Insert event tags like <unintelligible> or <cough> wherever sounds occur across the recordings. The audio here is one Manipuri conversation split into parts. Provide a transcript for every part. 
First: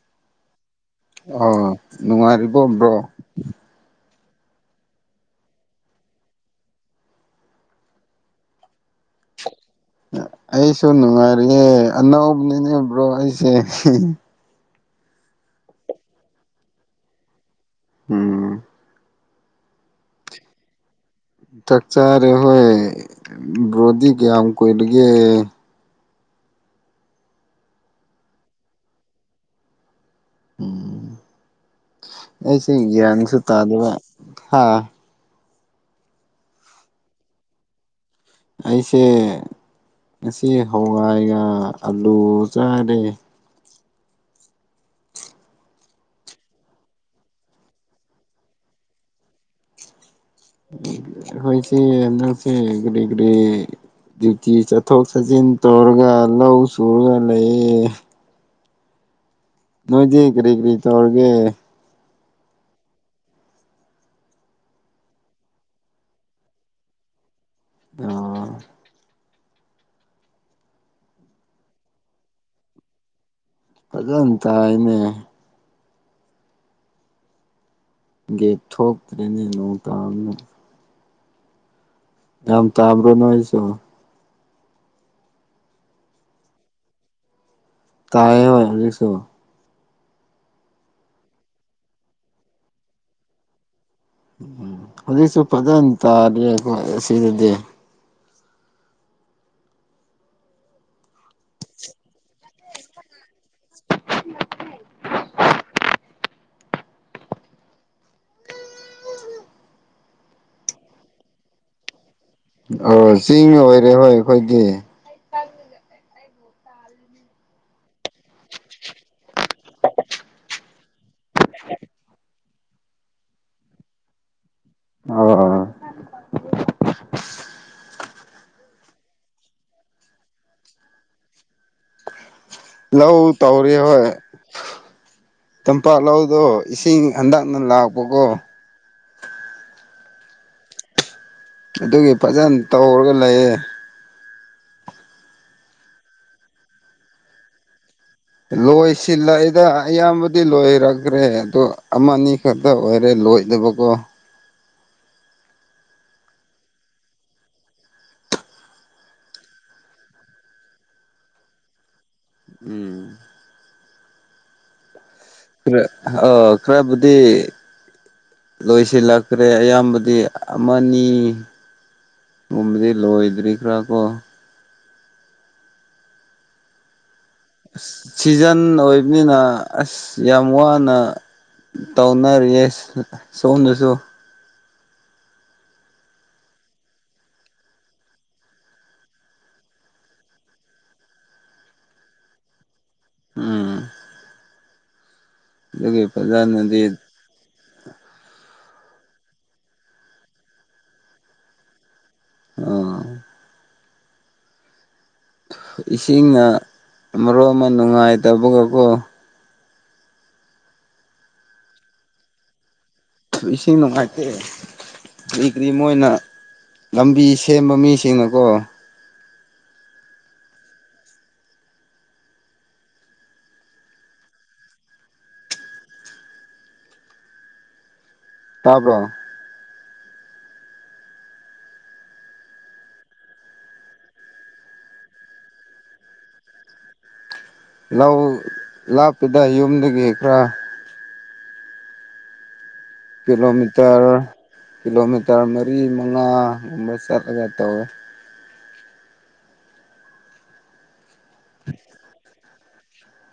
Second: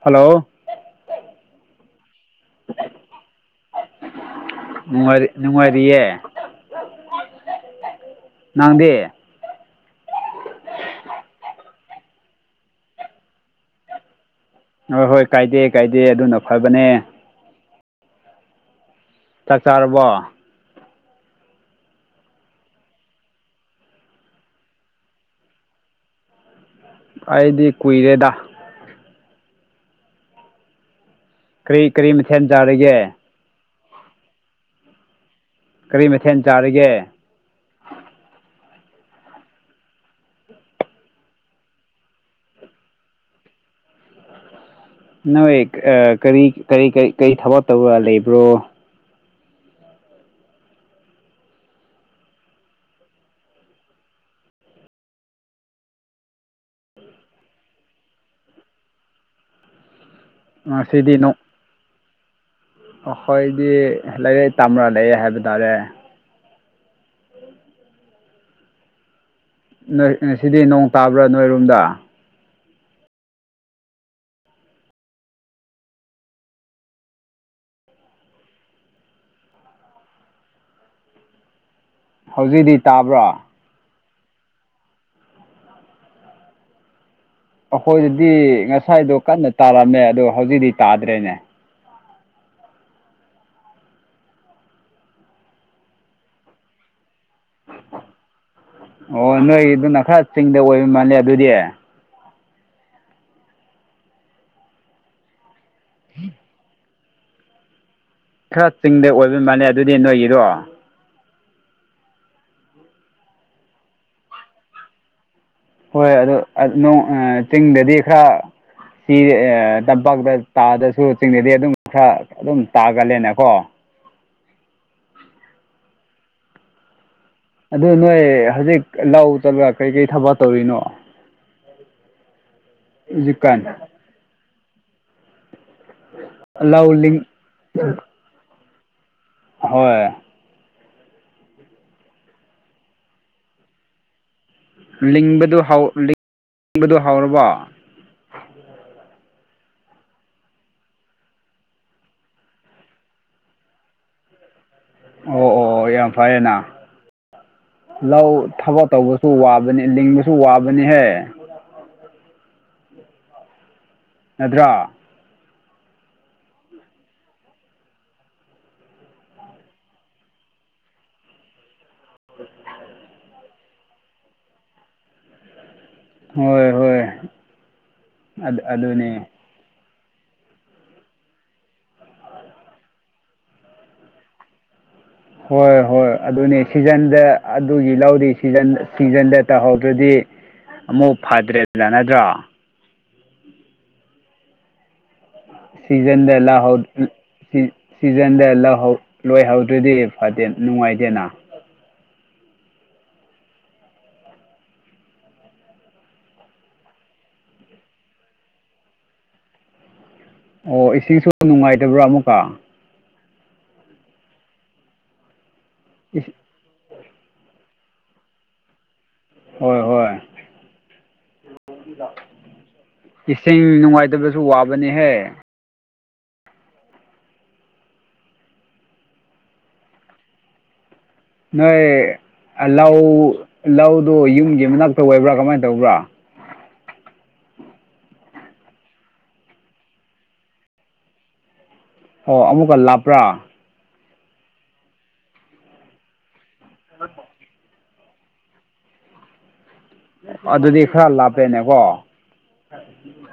ꯍꯜꯂꯣ ꯑꯣ ꯅꯨꯡꯉꯔꯤꯕꯣ ꯕ꯭ꯔꯣ ꯅꯨꯡꯉꯥꯏꯔꯤ ꯅꯨꯡꯉꯥꯏꯔꯤꯌꯦ ꯅꯪꯗꯤ ꯑꯩꯁꯨ ꯅꯨꯡꯉꯥꯏꯔꯤꯑꯦ ꯑꯅꯧꯕꯅꯤꯅꯦ ꯕ꯭ꯔꯣ ꯑꯩꯁꯦ ꯍꯣꯏ ꯍꯣꯏ ꯀꯥꯏꯗꯦ ꯀꯥꯏꯗꯦ ꯑꯗꯨꯅ ꯐꯕꯅꯦ ꯎꯝ ꯆꯥꯛ ꯆꯥꯔꯕꯣ ꯆꯛꯆꯥꯔꯦ ꯍꯣꯏ ꯕ꯭ꯔꯣꯗꯤ ꯀꯌꯥꯝ ꯀꯨꯏꯔꯒꯦ ꯑꯩꯗꯤ ꯀꯨꯏꯔꯦꯗ ꯎꯝ ꯀꯔꯤ ꯀꯔꯤ ꯃꯊꯦꯜ ꯑꯩꯁꯦ ꯆꯥꯔꯒꯦ ꯒ꯭ꯌꯥꯟꯁꯨ ꯇꯥꯗꯕ ꯍꯥ ꯀꯔꯤ ꯃꯊꯦꯟ ꯆꯥꯔꯒꯦ? ꯑꯩꯁꯦ ꯉꯁꯤ ꯍꯋꯥꯏꯒ ꯑꯂꯨ ꯆꯥꯔꯦ꯫ ꯅꯣꯏ ꯀꯔꯤ ꯀꯔꯤꯀꯔꯤ ꯀꯩ ꯊꯕꯛ ꯇꯧꯔ ꯂꯩꯕ꯭ꯔꯣ? ꯑꯈ‌ꯣꯏꯁ‌ꯦ ꯍꯟꯗꯛꯁꯦ ꯀ꯭ꯔꯤ ꯀꯔꯤ ꯗ꯭ꯌꯨꯇꯤ ꯆꯠꯊꯣꯛ ꯆꯠꯁꯤꯟ ꯇꯧꯔꯒ ꯂꯧ ꯆꯨꯔꯒ ꯂꯩꯌꯦ? ꯅꯣꯏꯗꯤ ꯀꯔꯤ ꯀ꯭ꯔꯤ ꯉꯁꯤꯗꯤ ꯇꯧꯔꯒꯦ? ꯅꯣꯡ ꯑꯩꯈꯣꯏꯗꯤ ꯂꯩꯥꯏꯔꯛ ꯇꯝꯔꯥ ꯂꯩꯌꯦ ꯍꯥꯏꯕ ꯇꯥꯔꯦ꯫ ꯑꯣ ꯅ‌ꯣꯏ ꯉꯁꯤꯗꯤ ꯅꯣꯡ ꯇꯥꯕ꯭ꯔꯥ ꯅꯣꯏꯔꯣꯝꯗ? ꯐꯖꯟ ꯇꯥꯏꯅꯦ꯫ ꯒꯦꯠ ꯊꯣꯛꯇ꯭꯭ꯔ‌ꯦꯅꯦ ꯅ‌ꯣꯡ ꯇꯥꯕꯅꯤꯅ ꯌꯥꯝ ꯍꯧꯖꯤꯛꯇꯤ ꯇꯥꯕ꯭ꯔꯣ ꯇꯥꯕ꯭ꯔꯥ ꯅꯣꯏꯁꯨ ꯑꯩꯈꯣꯏꯗꯗꯤ ꯇꯥꯏꯌꯦ ꯍꯣꯏ ꯍꯧꯖꯤꯛꯁꯨ ꯉꯁꯥꯏꯗꯣ ꯀꯟꯅ ꯇꯥꯔꯝꯃꯦ ꯑꯗꯣ ꯍꯧꯖꯤꯛꯇꯤ ꯇꯥꯗ꯭ꯔꯦꯅꯦ꯫ ꯎꯝ ꯍꯧꯖꯤꯛꯁꯨ ꯐꯖꯅ ꯇꯥꯔꯤꯏ ꯑꯈ‌ꯣꯏ ꯑꯁꯤꯗꯗꯤ ꯑꯣ ꯅꯣꯏꯒꯤ ꯑꯗꯨꯅ ꯈꯔ ꯆꯤꯡꯗ ꯑꯣꯏꯕ ꯃꯥꯜꯂꯦ ꯑꯗꯨꯗꯤ꯫ <unintelligible> ꯈꯔ ꯆꯤꯡꯗ ꯑꯣꯏꯕ ꯃꯥꯜꯂꯦ ꯑꯗꯨꯗꯤ ꯅꯣꯏꯒꯤꯗꯣ ꯑꯣ ꯆꯤꯡ ꯑꯣꯏꯔꯦꯕ ꯑꯩꯈꯣꯏꯒꯤ꯫ ꯍꯣꯏ ꯑꯗꯨꯗ ꯅ‌ꯣꯡ ꯆꯤꯡꯗꯗꯤ ꯈꯔ ꯁꯤ ꯇꯝꯄꯥꯛꯇ ꯇꯥꯗꯁꯨ ꯆꯤꯡꯗꯗꯤ ꯑꯗꯨꯝ ꯈꯔ ꯑꯗꯨꯝ ꯇꯥꯒꯜꯂꯦꯅꯦꯀꯣ꯫ ꯑꯣ ꯑꯗꯨ ꯅꯣꯏ ꯍꯧꯖꯤꯛ ꯂꯥꯎ ꯆꯠꯂ ꯀꯩꯀꯔꯤ ꯊꯕꯛ ꯇꯧꯔꯤꯅꯣ ꯂꯧ ꯍꯧꯖꯤꯛꯀꯥꯟ ꯇꯧꯔꯤ ꯍꯣꯏ꯫ ꯇꯝꯄꯥꯛ ꯂꯧꯗꯣ ꯂꯧ ꯏꯁꯤꯡ ꯂꯤꯡ ꯍꯟꯗꯛꯅ ꯂꯥꯛꯄꯀꯣ꯫ ꯍꯣꯏ ꯑꯗꯨꯒꯤ ꯐꯖꯅ ꯇꯧꯔꯒ ꯂꯩꯌꯦ꯫ ꯂꯤꯡꯕꯗꯨ ꯍꯧ ꯂꯤꯡꯕꯗꯨ ꯍꯧꯔꯕꯣ? ꯂꯣꯏꯁꯤꯜꯂꯏꯗ ꯑꯌꯥꯝꯕꯗꯤ ꯂꯣꯏꯔꯈ꯭ꯔꯦ ꯑꯗ‌ꯣ ꯑꯃꯅꯤ ꯈꯛꯇ ꯑꯣꯏꯔꯦ ꯂꯣꯏꯗꯕ ꯀꯣ꯫ ꯑꯣ ꯑꯣ ꯑꯣ ꯌꯥꯝ ꯐꯔꯦꯅꯥ꯫ ꯂꯧ ꯊꯕꯛ ꯇꯧꯕꯁꯨ ꯋꯥꯕꯅꯤ ꯂꯤꯡꯕꯁꯨ ꯋꯥꯕꯅꯤꯍꯦ ꯎꯝ ꯅꯠꯇ꯭ꯔꯥ ꯈꯔ ꯑ ꯈꯔꯕꯨꯗꯤ ꯂꯣꯏꯁꯤꯜꯂꯛꯇ꯭ꯔꯦ ꯑꯌꯥꯝꯕꯗꯤ ꯑꯃꯅꯤ ꯨꯒꯨꯝꯕꯗꯤ ꯂꯣꯏꯗ꯭ꯔꯤ ꯈ꯭ꯔꯥ ꯀꯣ ꯍꯣꯏ ꯍꯣꯏ ꯑꯁ ꯁꯤꯖꯟ ꯑꯗꯨ ꯑꯗꯨꯅꯦ ꯑꯣꯏꯕꯅꯤꯅ ꯑꯁ ꯌꯥꯝ ꯋꯥꯅ ꯇꯧꯅꯔꯤꯌꯦ ꯁꯣꯝꯗꯁꯨ꯫ ꯍꯣꯏ ꯍꯣꯏ ꯑꯗꯨꯅꯦ ꯁꯤꯖꯟꯗ ꯑꯗꯨꯒꯤ ꯂꯧꯔꯤ ꯁꯤꯖꯟ ꯁꯤꯖꯟꯗ ꯇꯧꯍꯧꯗ꯭ꯔꯗꯤ ꯑꯃꯨꯛ ꯐꯗ꯭ꯔꯦ ꯌꯥꯅꯗ꯭ꯔꯣ? ꯎꯝ ꯑꯗꯨꯒꯤ ꯁꯤꯖꯟꯗ ꯂꯥꯛꯍꯧ ꯐꯖꯅꯗꯤ ꯎꯝ ꯁꯤ ꯁꯤꯖꯟꯗ ꯂꯍꯧ ꯂꯣꯏꯍꯧꯗ꯭ꯔꯗꯤ ꯐꯠꯇꯦ ꯅꯨꯡꯉꯥꯏꯇꯦꯅ ꯑꯣ ꯏꯁꯤꯡꯅ ꯃꯔꯣꯜꯃ ꯑꯃ ꯅꯨꯡꯉꯥꯏꯇꯕꯒꯀꯣ꯫ ꯑꯣ ꯏꯁꯤꯡꯁꯨ ꯅꯨꯡꯉꯥꯏꯇꯕ꯭ꯔꯥ ꯑꯃꯨꯛꯀ? ꯏꯁꯤꯡ ꯅꯨꯡꯉꯥꯏꯇꯦ ꯀꯔꯤ ꯀꯔꯤ ꯃꯣꯏꯅ ꯏꯁ ꯂꯝꯕꯤ ꯁꯦꯝꯕ ꯃꯤꯁꯤꯡꯅꯀꯣ ꯍꯣꯏ ꯍꯣꯏ ꯏꯁꯤꯡ ꯅꯨꯡꯉꯥꯏꯇꯕꯁꯨ ꯋꯥꯕꯅꯤꯍꯦ ꯇꯥꯕ꯭ꯔꯣ ꯅꯣꯏ ꯂꯧ ꯂꯧꯗꯣ ꯌꯨꯝꯒꯤ ꯃꯅꯥꯛꯇ ꯑꯣꯏꯕ꯭ꯔꯥ ꯀꯃꯥꯏꯅ ꯇꯧꯕ꯭ꯔꯥ ꯂꯧ ꯂꯥꯞꯇꯦꯗ ꯌꯨꯝꯗꯒꯤ ꯈꯔ ꯑꯣ ꯑꯃꯨꯛꯀ ꯂꯥꯞ ꯀꯤꯂꯣꯃꯤꯇꯔ ꯀꯤꯂꯣꯃꯤꯇꯔ ꯃꯔꯤ ꯃꯉꯥꯒꯨꯝꯕ ꯆꯠꯂꯒ ꯇꯧꯋꯦ ꯑꯗꯨꯗꯤ ꯈꯔ ꯂꯥꯞꯄꯦꯅꯦꯀꯣ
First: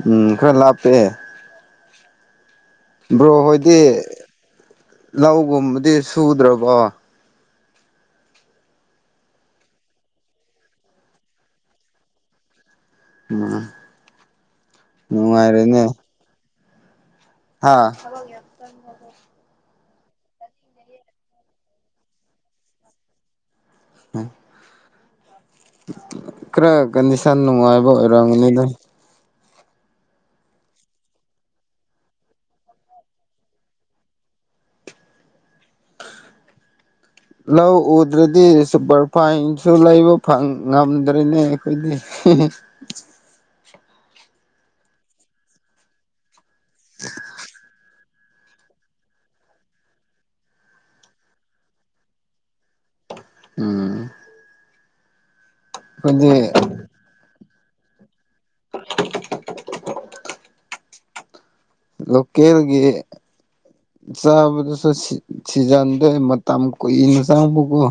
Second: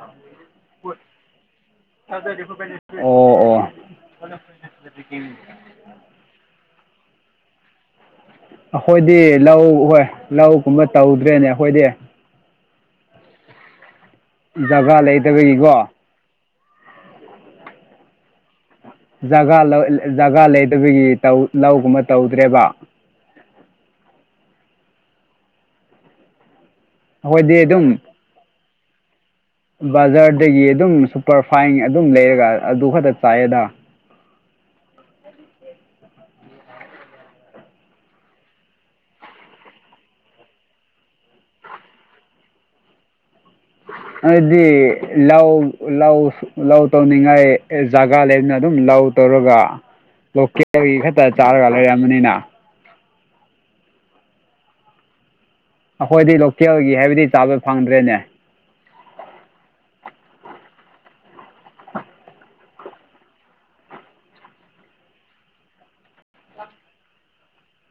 ꯎꯝ ꯈꯔ ꯂꯥꯞꯄꯦ <unintelligible> ꯕ꯭ꯔꯣ ꯑꯣ ꯍꯣꯏꯗꯤ ꯂꯧꯒꯨꯝꯕꯗꯤ ꯁꯨꯗ꯭ꯔꯕꯣ ꯑꯩꯈꯣꯏꯗꯤ ꯂꯧ ꯍꯣꯏ ꯂꯧꯒꯨꯝꯕ ꯇꯧꯗ꯭ꯔꯦꯅꯦ ꯑꯩꯈꯣꯏꯗꯤ ꯑ ꯖꯒꯥ ꯂꯩꯇꯕꯒꯤꯀꯣ ꯑꯥ <inaudible> ꯖꯒꯥ ꯂꯧ ꯖꯒꯥ ꯂꯩꯗꯕꯒꯤ ꯂꯧꯒꯨꯝꯕ ꯇꯧꯗ꯭ꯔꯦꯕ ꯎꯝ ꯈꯔ ꯀꯟꯗꯤꯁꯟ ꯑꯩꯈꯣꯏꯗꯤ ꯅꯨꯡꯉꯥꯏꯕ ꯑꯗꯨꯝ ꯑꯣꯏꯔꯝꯒꯅꯤꯗ ꯕꯖꯥꯔꯗꯒꯤ ꯑꯗꯨꯝ ꯁꯨꯄꯔ ꯐꯥꯏꯟ ꯑꯗꯨꯝ ꯂꯩꯔꯒ ꯑꯗꯨ ꯈꯛꯇ ꯆꯥꯏꯌꯦꯗ ꯂꯧ ꯎꯗ꯭ꯔꯗꯤ ꯁꯨꯄꯔꯐꯥꯏꯟꯁꯨ ꯂꯩꯕ ꯐꯪ ꯉꯝꯗ꯭ꯔꯦꯅꯦ ꯑꯩꯈꯣꯏꯗꯤ ꯍꯝ ꯍꯦ ꯑꯗꯨꯗꯤ ꯂꯧ ꯂꯧ ꯂꯧ ꯇꯧꯅꯤꯡꯉꯥꯏ ꯖꯥꯒꯥ ꯂꯩꯕꯅ ꯑꯗꯨꯝ ꯂꯧ ꯇꯧꯔꯒ ꯂꯣꯀꯦꯜꯒꯤ ꯈꯛꯇ ꯆꯥꯔꯒ ꯂꯩꯔꯝꯃꯅꯤꯅ ꯎꯝ ꯑꯩꯈꯣꯏꯗꯤ ꯂꯣꯀꯦꯜꯒꯤ ꯍꯥꯏꯕꯗꯤ ꯆꯥꯕ ꯐꯪꯗ꯭ꯔꯦꯅꯦ꯫ ꯂꯣꯀꯦꯜꯒꯤ ꯆꯥꯕꯗꯨꯁꯨ ꯁꯤꯖꯟꯗꯣ ꯃꯇꯝ ꯀꯨꯏꯅ ꯆꯪꯕꯀꯣ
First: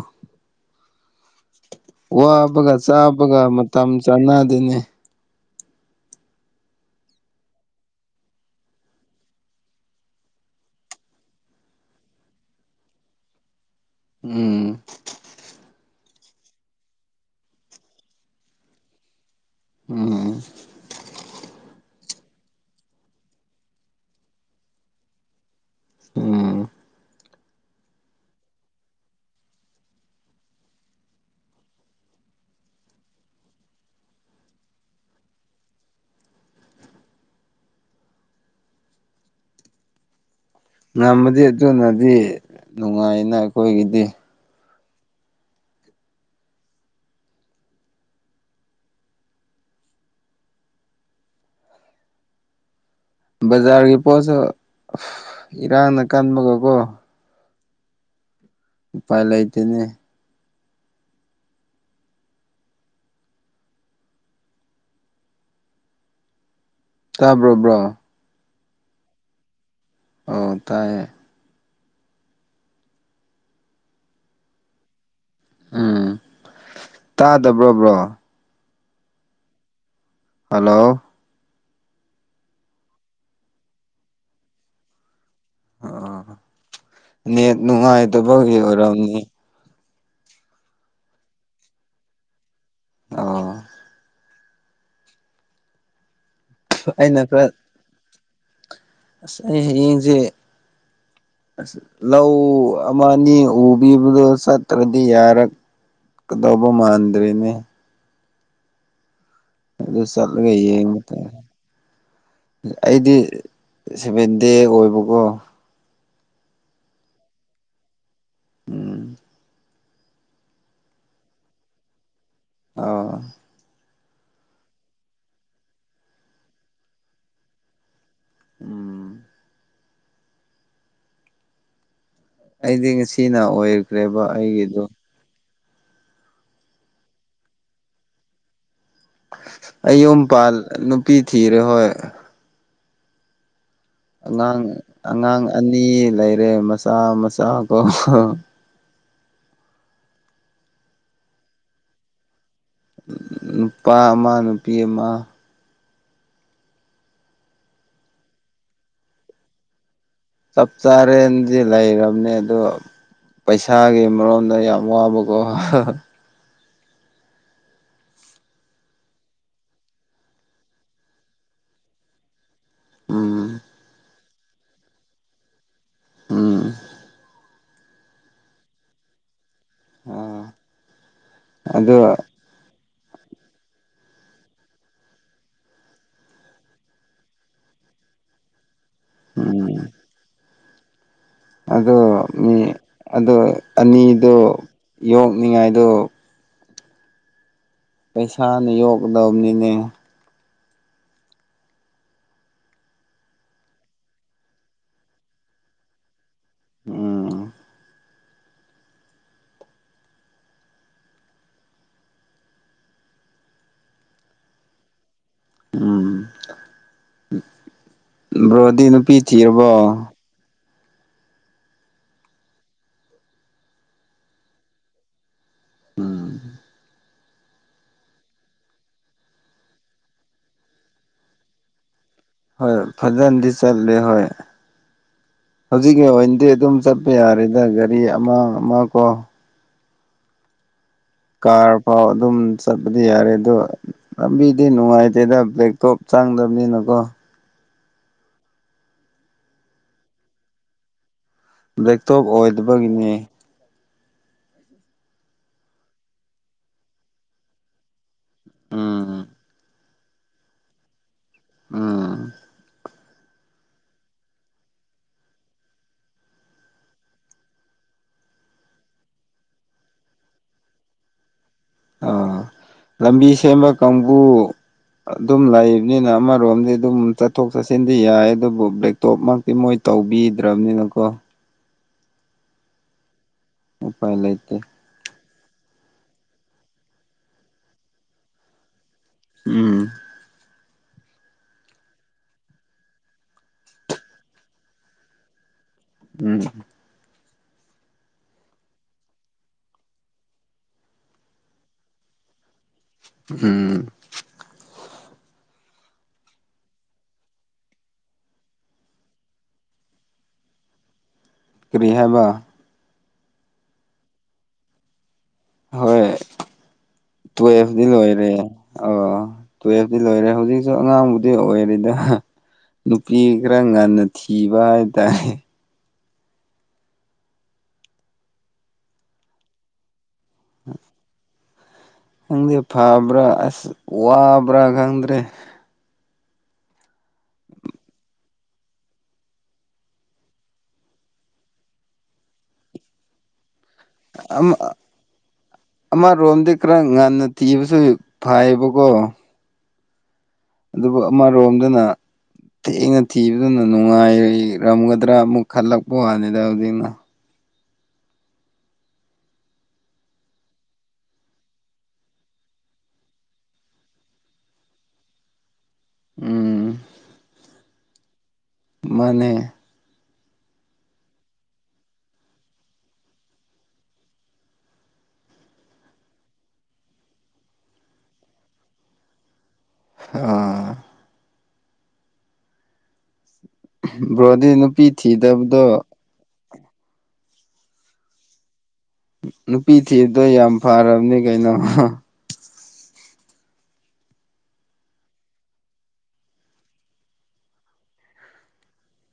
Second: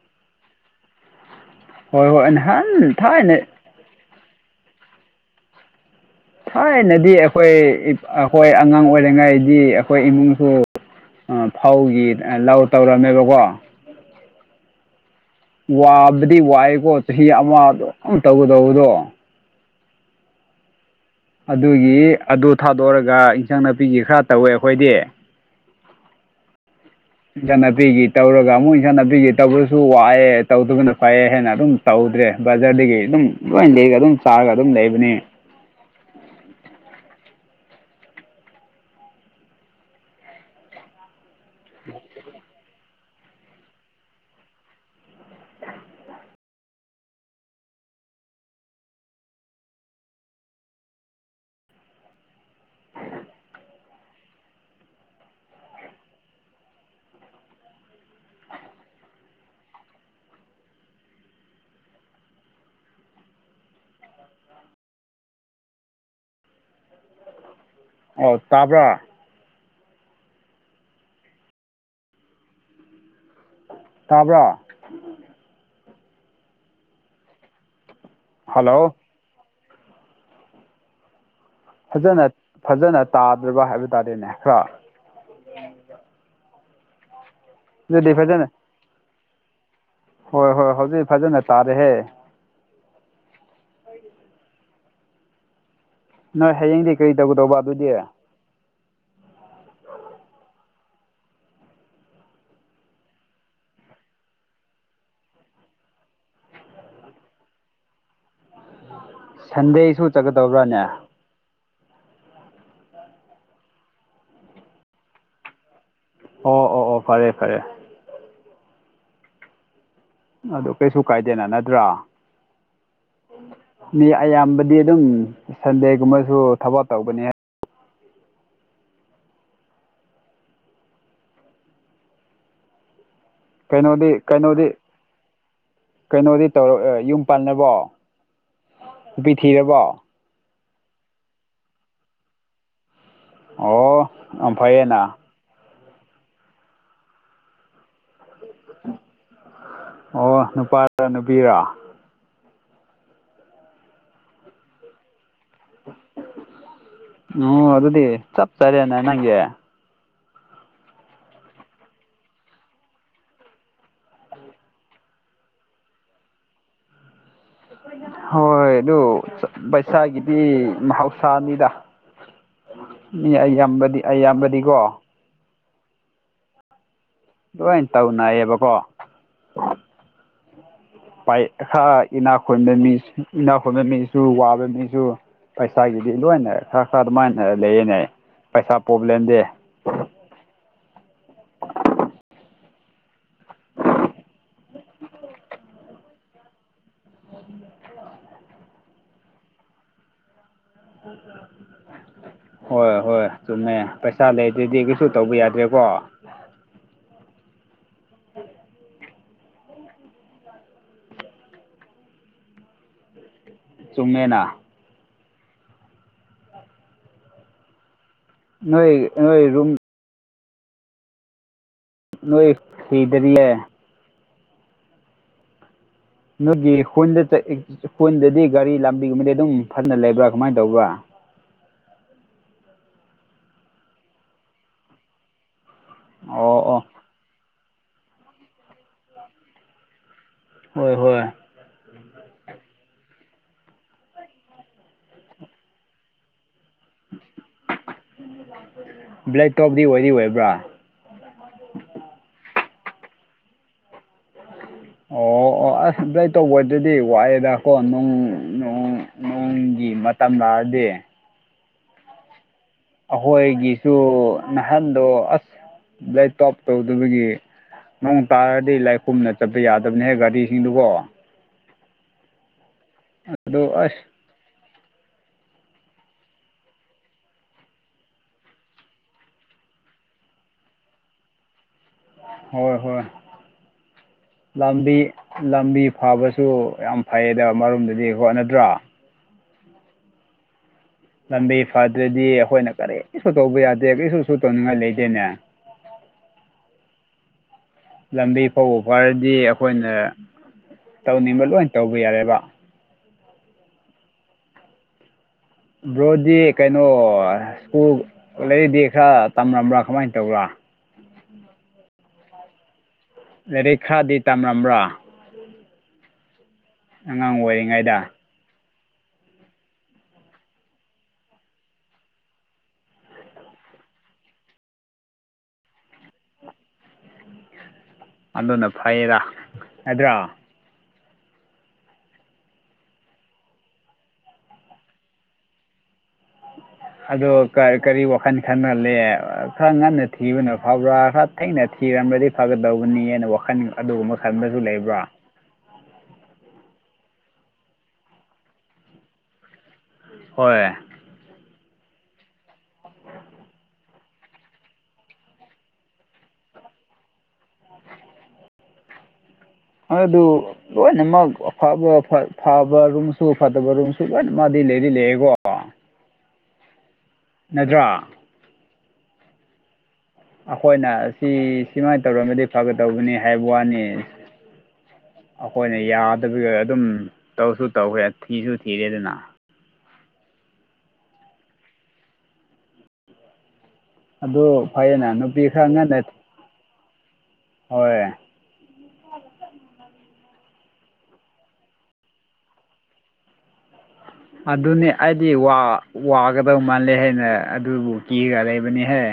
ꯍꯣꯏ ꯍꯣꯏ ꯋꯥꯕꯒ ꯅꯍꯥꯟ ꯊꯥꯏꯅ ꯆꯥꯕꯒ ꯃꯇꯝ ꯆꯥꯅꯗꯦꯅꯦ ꯊꯥꯏꯅꯗꯤ ꯑꯩꯈꯣꯏ ꯑꯩꯈꯣꯏ ꯑꯉꯥꯡ ꯑꯣꯏꯔꯤꯉꯩꯗꯤ ꯑꯩꯈꯣꯏ ꯏꯃꯨꯡꯁꯨ ꯐꯧꯒꯤ ꯂꯧ ꯇꯧꯔꯝꯃꯦꯕꯀꯣ ꯎꯝ ꯋꯥꯕꯗꯤ ꯋꯥꯏꯀꯣ ꯆꯍꯤ ꯑꯃ ꯑꯗꯨꯝ ꯇꯧꯒꯗꯧꯕꯗꯣ ꯎꯝ ꯑꯗꯨꯒꯤ ꯑꯗꯨ ꯊꯥꯗꯣꯛꯑꯔꯒ ꯏꯟꯁꯥꯡ ꯅꯥꯄꯤꯒꯤ ꯈꯔ ꯇꯧꯋꯦ ꯑꯩꯈꯣꯏꯗꯤ ꯎꯝ ꯏꯟꯁꯥꯡ ꯅꯥꯄꯤꯒꯤ ꯇꯧꯔꯒ ꯑꯃꯨꯛ ꯏꯟꯁꯥꯡ ꯅꯥꯄꯤꯒꯤ ꯇꯧꯕꯁꯨ ꯋꯥꯑꯦ ꯇꯧꯗꯨꯕꯅ ꯐꯩꯌꯦ ꯍꯥꯏꯅ ꯑꯗꯨꯝ ꯇꯧꯗ꯭ꯔꯦ ꯕꯖꯥꯔꯗꯒꯤ ꯑꯗꯨꯝ ꯂꯣꯏ ꯂꯩꯔ ꯑꯗꯨꯝ ꯆꯥꯔꯒ ꯑꯗꯨꯝ ꯂꯩꯕꯅꯤ꯫ ꯉꯝꯃꯗꯤ ꯑꯗꯨꯅꯗꯤ ꯅꯨꯡꯉꯥꯏꯅ ꯑꯩꯈꯣꯏꯒꯤꯗꯤ꯫ ꯕꯖꯥꯔꯒꯤ ꯄꯣꯠꯁꯨ ꯏꯔꯥꯡꯅ ꯀꯟꯕꯒꯀꯣ ꯎꯄꯥꯏ ꯂꯩꯇꯦꯅꯦ ꯇꯥꯕ꯭ꯔꯣ ꯕ꯭ꯔꯣ ꯑꯣ ꯇꯥꯕ꯭ꯔꯥ ꯑꯣ ꯇꯥꯏꯌꯦ ꯇꯥꯕ꯭ꯔꯥ ꯎꯝ ꯇꯥꯗꯕ꯭ꯔꯣ ꯕ꯭ꯔꯣ ꯍꯜꯂꯣ ꯍꯜꯂꯣ ꯐꯖꯅ ꯐꯖꯅ ꯇꯥꯗ꯭ꯔꯕ ꯍꯥꯏꯕ ꯇꯥꯔꯦꯅꯦ ꯇꯔ ꯑꯣ ꯅꯦꯠ ꯑꯗꯨꯗꯤ ꯐꯖꯅ ꯅꯨꯡꯉꯥꯏꯇꯕꯒꯤ ꯑꯣꯏꯔꯝꯅꯤ ꯍꯣꯏ ꯍꯣꯏ ꯍꯧꯖꯤꯛ ꯐꯖꯅ ꯇꯥꯔꯦꯍꯦ ꯑ ꯅꯣꯏ ꯍꯌꯦꯡꯗꯤ ꯀꯔꯤ ꯑꯩꯅ ꯈꯔ ꯇꯧꯒꯗꯧꯕ ꯑꯗꯨꯗꯤ ꯑꯁ ꯑꯩ ꯏꯪꯖꯦ ꯑꯁ ꯂꯧ ꯑꯃ ꯑꯅꯤ ꯎꯕꯤꯕꯗꯣ ꯆꯠꯇ꯭ꯔꯗꯤ ꯌꯥꯔꯛ ꯀꯗꯕ ꯃꯥꯟꯗ꯭ꯔꯤꯅꯦ ꯑꯗꯨ ꯁꯟꯗꯦꯁꯨ ꯆꯠꯂꯒ ꯆꯠꯀꯗꯧꯕ꯭ꯔꯥꯅꯦ ꯌꯦꯡꯕ ꯑꯩꯗꯤ ꯁꯚꯦꯟ ꯗꯦ ꯑꯣꯏꯕꯀꯣ ꯑꯣ ꯑꯣ ꯑꯣ ꯐꯔꯦ ꯐꯔꯦ ꯎꯝ ꯑꯗꯨ ꯀꯩꯁꯨ ꯀꯥꯏꯗꯦꯅ ꯅꯠꯇ꯭ꯔꯥ ꯑꯧ ꯃꯤ ꯑꯌꯥꯝꯕꯗꯤ ꯑꯗꯨꯝ ꯁꯟꯗꯦꯒꯨꯝꯕꯁꯨ ꯊꯕꯛ ꯇꯧꯒꯅꯦ ꯎꯝ ꯑꯩꯗꯤ ꯉꯁꯤꯅ ꯀꯩꯅꯣꯗꯤ ꯑꯣꯏꯈ꯭ꯔꯦꯕ ꯀꯩꯅꯣꯗꯤ ꯑꯩꯒꯤꯗꯣ ꯀꯩꯅꯣꯗꯤ ꯇꯧꯔꯛ ꯌꯨꯝ ꯄꯥꯜꯅꯕꯣ ꯑꯩ ꯌꯨꯝ ꯄꯜ ꯅꯨꯄꯤ ꯊꯤꯔꯦ ꯍꯣꯏ ꯑꯣ ꯌꯥꯝ ꯑꯉꯥꯡ ꯐꯩꯌꯦꯅ ꯑꯉꯥꯡ ꯑꯅꯤ ꯂꯩꯔꯦ ꯃꯆꯥ ꯃꯆꯥ ꯀꯣ ꯑꯣ ꯅꯨꯄꯥ ꯔ ꯅꯨꯄꯤꯔ ꯅꯨꯄꯥ ꯑꯃ ꯅꯨꯄꯤ ꯑꯃ ꯑꯣ ꯑꯗꯨꯗꯤ ꯆꯞ ꯆꯔꯦꯅ ꯅꯪꯒꯤ ꯆꯞ ꯆꯥꯔꯦꯅꯗꯤ ꯂꯩꯔꯕꯅꯦ ꯑꯗꯣ ꯄꯩꯁꯥꯒꯤ ꯃꯔꯣꯝꯗ ꯌꯥꯝ ꯋꯥꯕꯀꯣ ꯍꯥ ꯍꯥ ꯍꯣꯏ ꯑꯗꯨ ꯄꯩꯁꯥꯒꯤꯗꯤ ꯃꯍꯧꯁꯥꯅꯤꯗ <inaudible> ꯃꯤ ꯎꯝ ꯑꯩꯌꯥꯝꯕꯗꯤ ꯑꯩꯌꯥꯝꯕꯗꯤꯀꯣ ꯎꯝ ꯂꯣꯏꯅ ꯇꯧꯅꯌꯦꯕꯀꯣ ꯑꯣ ꯄꯥꯏꯍꯥ ꯏꯅꯥ ꯈꯨꯕ ꯃꯤ ꯏꯅꯥ ꯈꯨꯟꯕ ꯃꯤꯁꯨ ꯋꯥꯕ ꯃꯤꯁꯨ ꯄꯩꯁꯥꯒꯤꯗꯤ ꯂꯣꯏꯅ ꯈꯔ ꯈꯔ ꯑꯗꯨꯃꯥꯏꯅ ꯂꯩꯌꯦꯅꯦ ꯄꯩꯁꯥ ꯄ꯭ꯔꯣꯕ꯭ꯂꯦꯝꯗꯤ ꯎꯝ ꯑꯗꯨ ꯃꯤ ꯑꯗꯨ ꯑꯅꯤꯗꯨ ꯌꯣꯛꯅꯤꯡꯉꯥꯏꯗꯣ <unintelligible> ꯄꯩꯁꯥꯅ ꯌꯣꯛꯀꯗꯕꯅꯤꯅꯦ <unintelligible> ꯍꯣꯏ ꯍꯣꯏ ꯆꯨꯝꯃꯦ ꯄꯩꯁꯥ ꯂꯩꯗꯗꯤ ꯀꯩꯁꯨ ꯇꯧꯕ ꯌꯥꯗ꯭ꯔꯦꯀꯣ ꯎꯝ ꯆꯨꯝꯃꯦꯅ ꯎꯝ ꯕ꯭ꯔꯣꯗꯤ ꯅꯣꯏ ꯅꯨꯄꯤ ꯅꯣꯏ ꯔꯨꯝ ꯊꯤꯔꯕꯣ ꯅꯣꯏ ꯊꯤꯗꯔꯤꯌꯦ ꯎꯝ ꯅꯣꯏꯒꯤ ꯍꯨꯟꯗ ꯆꯥꯠ ꯄꯨꯟꯗꯗꯤ ꯒꯥꯔꯤ ꯂꯝꯕꯤꯒꯨꯝꯕꯗꯤ ꯑꯗꯨꯝ ꯐꯅ ꯂꯩꯕ꯭ꯔꯥ ꯀꯃꯥꯏꯅ ꯇꯧꯕ꯭ꯔꯥ ꯍꯣꯏ ꯐꯖꯅꯗꯤ ꯆꯠꯂꯦ ꯍꯣꯏ ꯍꯧꯖꯤꯛꯀꯤ ꯑꯣꯏꯅꯗꯤ ꯑꯣ ꯑꯗꯨꯝ ꯑꯣ ꯆꯠꯄ ꯌꯥꯔꯦꯗ ꯒꯥꯔꯤ ꯑꯃ ꯑꯃ ꯀꯣ ꯍꯣꯏ ꯍꯣꯏ ꯀꯥꯔ ꯐꯥꯎ ꯑꯗꯨꯝ ꯆꯠꯄꯗꯤ ꯌꯥꯔꯦ ꯑꯗꯣ ꯂꯝꯕꯤꯗꯤ ꯅꯨꯡꯉꯥꯏꯇꯦꯗ ꯕꯦ ꯇꯣꯞ ꯆꯪꯗꯕꯅꯤꯅꯀꯣ ꯕ꯭ꯂꯦꯛ ꯇꯣꯞꯗꯤ ꯑꯣꯏꯗꯤ ꯑꯣꯏꯕ꯭ꯔꯥ ꯕꯦꯇꯣꯞ ꯑꯣꯏꯗꯕꯒꯤꯅꯦ ꯑꯣ ꯑꯣ ꯑꯁ ꯕꯦꯛꯇꯣꯞ ꯑꯣꯏꯗꯗꯤ ꯋꯥꯑꯦꯗꯀꯣ ꯅꯪ ꯅꯣꯡ ꯎꯝ ꯅꯣꯡꯒꯤ ꯃꯇꯝ ꯂꯥꯛꯑꯗꯤ ꯎꯝ ꯑꯈꯣꯏꯒꯤꯁꯨ ꯅꯍꯥꯟꯗꯣ ꯑꯁ ꯕꯂꯗ ꯀꯥꯞ ꯇꯧꯗꯕꯒꯤ ꯅꯣꯡ ꯇꯥꯔꯗꯤ ꯂꯥꯏꯈꯨꯝꯅ ꯆꯠꯄ ꯌꯥꯗꯕꯅꯦꯍꯦ ꯒꯥꯔꯤꯁꯤꯡꯗꯨꯒꯣ ꯑ ꯂꯝꯕꯤ ꯁꯦꯝꯕ ꯑꯗꯨ ꯑꯁ ꯀꯥꯡꯕꯨ ꯑꯗꯨꯝ ꯂꯩꯕꯅꯤꯅ ꯑꯃꯔꯣꯝꯗꯤ ꯑꯗꯨꯝ ꯆꯠꯊꯣꯛ ꯆꯠꯁꯤꯟꯗꯤ ꯌꯥꯏ ꯑꯗꯨꯕꯨ ꯕ꯭ꯂꯦꯛꯇꯣꯞꯃꯛ ꯁꯤ ꯃꯣꯏ ꯇꯧꯕꯤꯗ꯭ꯔꯕꯅꯤꯅꯀꯣ ꯍꯣꯏ ꯍꯣꯏ ꯎꯄꯥꯏ ꯂꯩꯇꯦ ꯂꯝꯕꯤ ꯂꯝꯕꯤ ꯐꯕꯁꯨ ꯌꯥꯝ ꯐꯩꯌꯦꯗ ꯑꯃꯔꯨꯝꯗꯨꯗꯤ ꯍꯣꯠꯅꯗ꯭ꯔꯥ ꯎꯝ ꯂꯝꯕꯤ ꯐꯗ꯭ꯔꯗꯤ ꯑꯩꯈꯣꯏꯅ ꯀꯔꯤꯁꯨ ꯇꯧꯕ ꯌꯥꯗꯦ ꯀꯔꯤꯁꯨ ꯁꯨ ꯇꯧꯅꯤꯡꯉꯥꯏ ꯂꯩꯇꯦꯅꯦ ꯎꯝ ꯂꯝꯕꯤ ꯐꯕꯨ ꯐꯔꯗꯤ ꯑꯩꯈꯣꯏꯅ ꯇꯧꯅꯤꯡꯕ ꯂꯣꯏꯅ ꯇꯧꯕ ꯌꯥꯔꯦꯕ ꯎꯝ ꯕ꯭ꯔꯣꯗꯤ ꯀꯩꯅꯣ ꯁ꯭ꯀꯨꯜ ꯂꯥꯏꯔꯤꯛꯗꯤ ꯈꯔ ꯇꯝꯂꯝꯕ꯭ꯔꯥ ꯀꯃꯥꯏꯅ ꯇꯧꯕ꯭ꯔꯥ ꯀꯔꯤ ꯍꯥꯏꯕ ꯂꯥꯏꯔꯤꯛ ꯈꯔꯗꯤ ꯇꯝꯂꯝꯕ꯭ꯔꯥ ꯍꯣꯏ ꯑꯉꯥꯡ ꯇꯨꯋꯦꯜꯐꯗꯤ ꯑꯣꯏꯔꯤꯉꯩꯗ ꯂꯣꯏꯔꯦ ꯑꯣ ꯇꯨꯌꯦꯜꯐꯇꯤ ꯂꯣꯏꯔꯦ ꯍꯧꯖꯤꯛꯁꯨ ꯑꯉꯥꯡꯕꯨꯗꯤ ꯑꯣꯏꯔꯤꯗ ꯅꯨꯄꯤ ꯈꯔ ꯉꯟꯅ ꯊꯤꯕ ꯍꯥꯏꯇꯥꯔꯦ ꯑꯗꯨꯅ ꯐꯩꯌꯦꯗ ꯅꯠꯗ꯭ꯔꯥ ꯈꯪꯗꯦ ꯐꯕ꯭ꯔꯥ ꯑꯁ ꯋꯥꯕ꯭ꯔꯥ ꯈꯪꯗ꯭ꯔꯦ <inaudible> ꯑꯗꯣ ꯀ ꯀꯔꯤ ꯋꯥꯈꯜ ꯈꯟꯍꯜꯂꯦ ꯈꯔ ꯉꯟꯅ ꯊꯤꯕꯅ ꯐꯕ꯭ꯔꯥ ꯈꯔ ꯊꯦꯡꯅ ꯊꯤꯔꯝꯔꯗꯤ ꯐꯒꯗꯧꯕꯅꯤꯅ ꯋꯥꯈꯜ ꯑꯗꯨꯒꯨꯝꯕ ꯑꯃ ꯈꯟꯗꯁꯨ ꯂꯩꯕ꯭ꯔꯥ ꯑꯃꯔꯣꯝꯗꯤ ꯈꯔ ꯉꯟꯅ ꯊꯤꯕꯁꯨ ꯐꯥꯏꯌꯦꯕꯀꯣ ꯍꯣꯏ ꯑꯗꯨꯒ ꯑꯃꯔꯣꯝꯗꯅ ꯊꯦꯡꯅ ꯊꯤꯕꯗꯨꯅ ꯅꯨꯡꯉꯥꯏꯔꯝꯒꯗ꯭ꯔꯥ ꯑꯃꯨꯛ ꯈꯜꯂꯛꯄ ꯋꯥꯅꯤꯗ ꯍꯧꯖꯤꯛꯅ <unintelligible> ꯑ ꯑꯗꯨ ꯂꯣꯏꯅꯃꯛ ꯑꯐꯕ ꯐꯕ ꯔꯨꯝꯁꯨ ꯐꯠꯇꯕ ꯔꯨꯝꯁꯨ ꯂꯣꯏꯅꯃꯛꯗꯤ ꯂꯩꯗꯤ ꯂꯩꯌꯦꯀꯣ ꯎꯝ ꯅꯠꯇ꯭ꯔꯥ ꯃꯥꯅꯦ ꯑꯩꯈꯣꯏꯅ ꯁꯤ ꯁꯨꯃꯥꯏꯅ ꯇꯧꯔꯒꯗꯤ ꯐꯒꯗꯧꯕꯅꯤ ꯍꯥꯏꯕ ꯋꯥꯅꯤ ꯑꯈꯣꯏꯅ ꯌꯥꯗꯕꯤꯗ ꯑꯗꯨꯝ ꯇꯧꯁꯨ ꯇꯧꯈ꯭ꯔꯦ ꯊꯤꯁꯨ ꯊꯤꯔꯦꯗꯅ ꯑꯥ ꯑꯗꯨ ꯕ꯭ꯔꯣꯗꯤ ꯅꯨꯄꯤ ꯐꯩꯌꯦꯅ ꯅꯨꯄꯤ ꯊꯤꯗꯕꯗꯣ ꯈꯔ ꯉꯟꯅ ꯍꯣꯏ ꯅꯨꯄꯤ ꯊꯤꯕꯗꯣ ꯌꯥꯝ ꯐꯔꯕꯅꯦ ꯀꯩꯅꯣ ꯍ ꯑꯗꯨꯅꯤ ꯑꯩꯗꯤ ꯋꯥ ꯋꯥꯒꯗꯧ ꯃꯥꯜꯂꯦ ꯍꯥꯏꯅ ꯑꯗꯨꯕꯨ ꯀꯤꯒ ꯂꯩꯕꯅꯤꯍꯦ